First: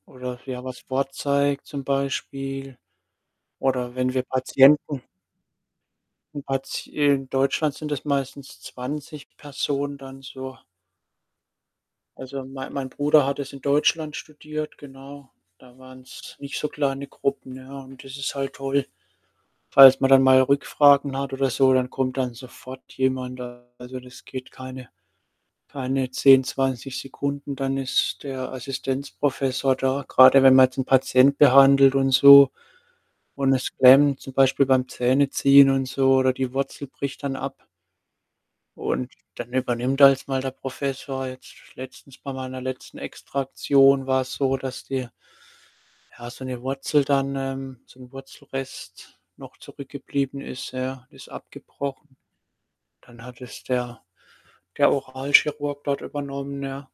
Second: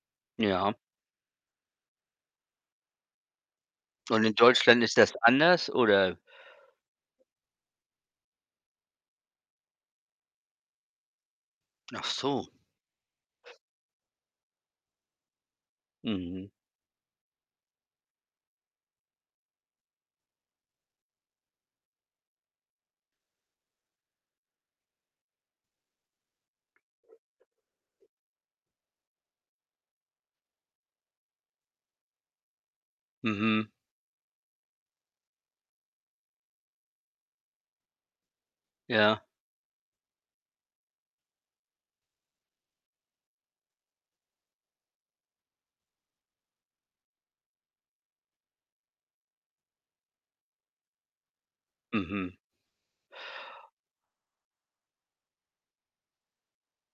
Oder ja, Ja. was vorzeigt zum Beispiel. Oder wenn Und wir in Deutschland ist Patienten das anders, oder? In Patie äh, in Deutschland sind das meistens 20 Personen dann so. Ach Also, so. mei mein Bruder hat das in Deutschland studiert, genau. Da waren's Mhm. nicht so kleine Gruppen, ja? Und das ist halt toll. Falls man dann mal Rückfragen hat oder so, dann kommt dann sofort jemand da. Also, das geht keine keine 10, 20 Sekunden, dann ist der Assistenzprofessor da, grade wenn man jetzt 'n Patient behandelt und so und Mhm. es klemmt zum Beispiel beim Zähne ziehen und so oder die Wurzel bricht dann ab. Und Ja. dann übernimmt erstmal der Professor. Jetzt letztens bei meiner letzten Extraktion war es so, dass die, ja, so 'ne Wurzel dann, ähm so 'n Wurzelrest noch zurückgeblieben ist ja, ist abgebrochen. Mhm. Dann hat es der der Oralchirurg dort übernommen, ja?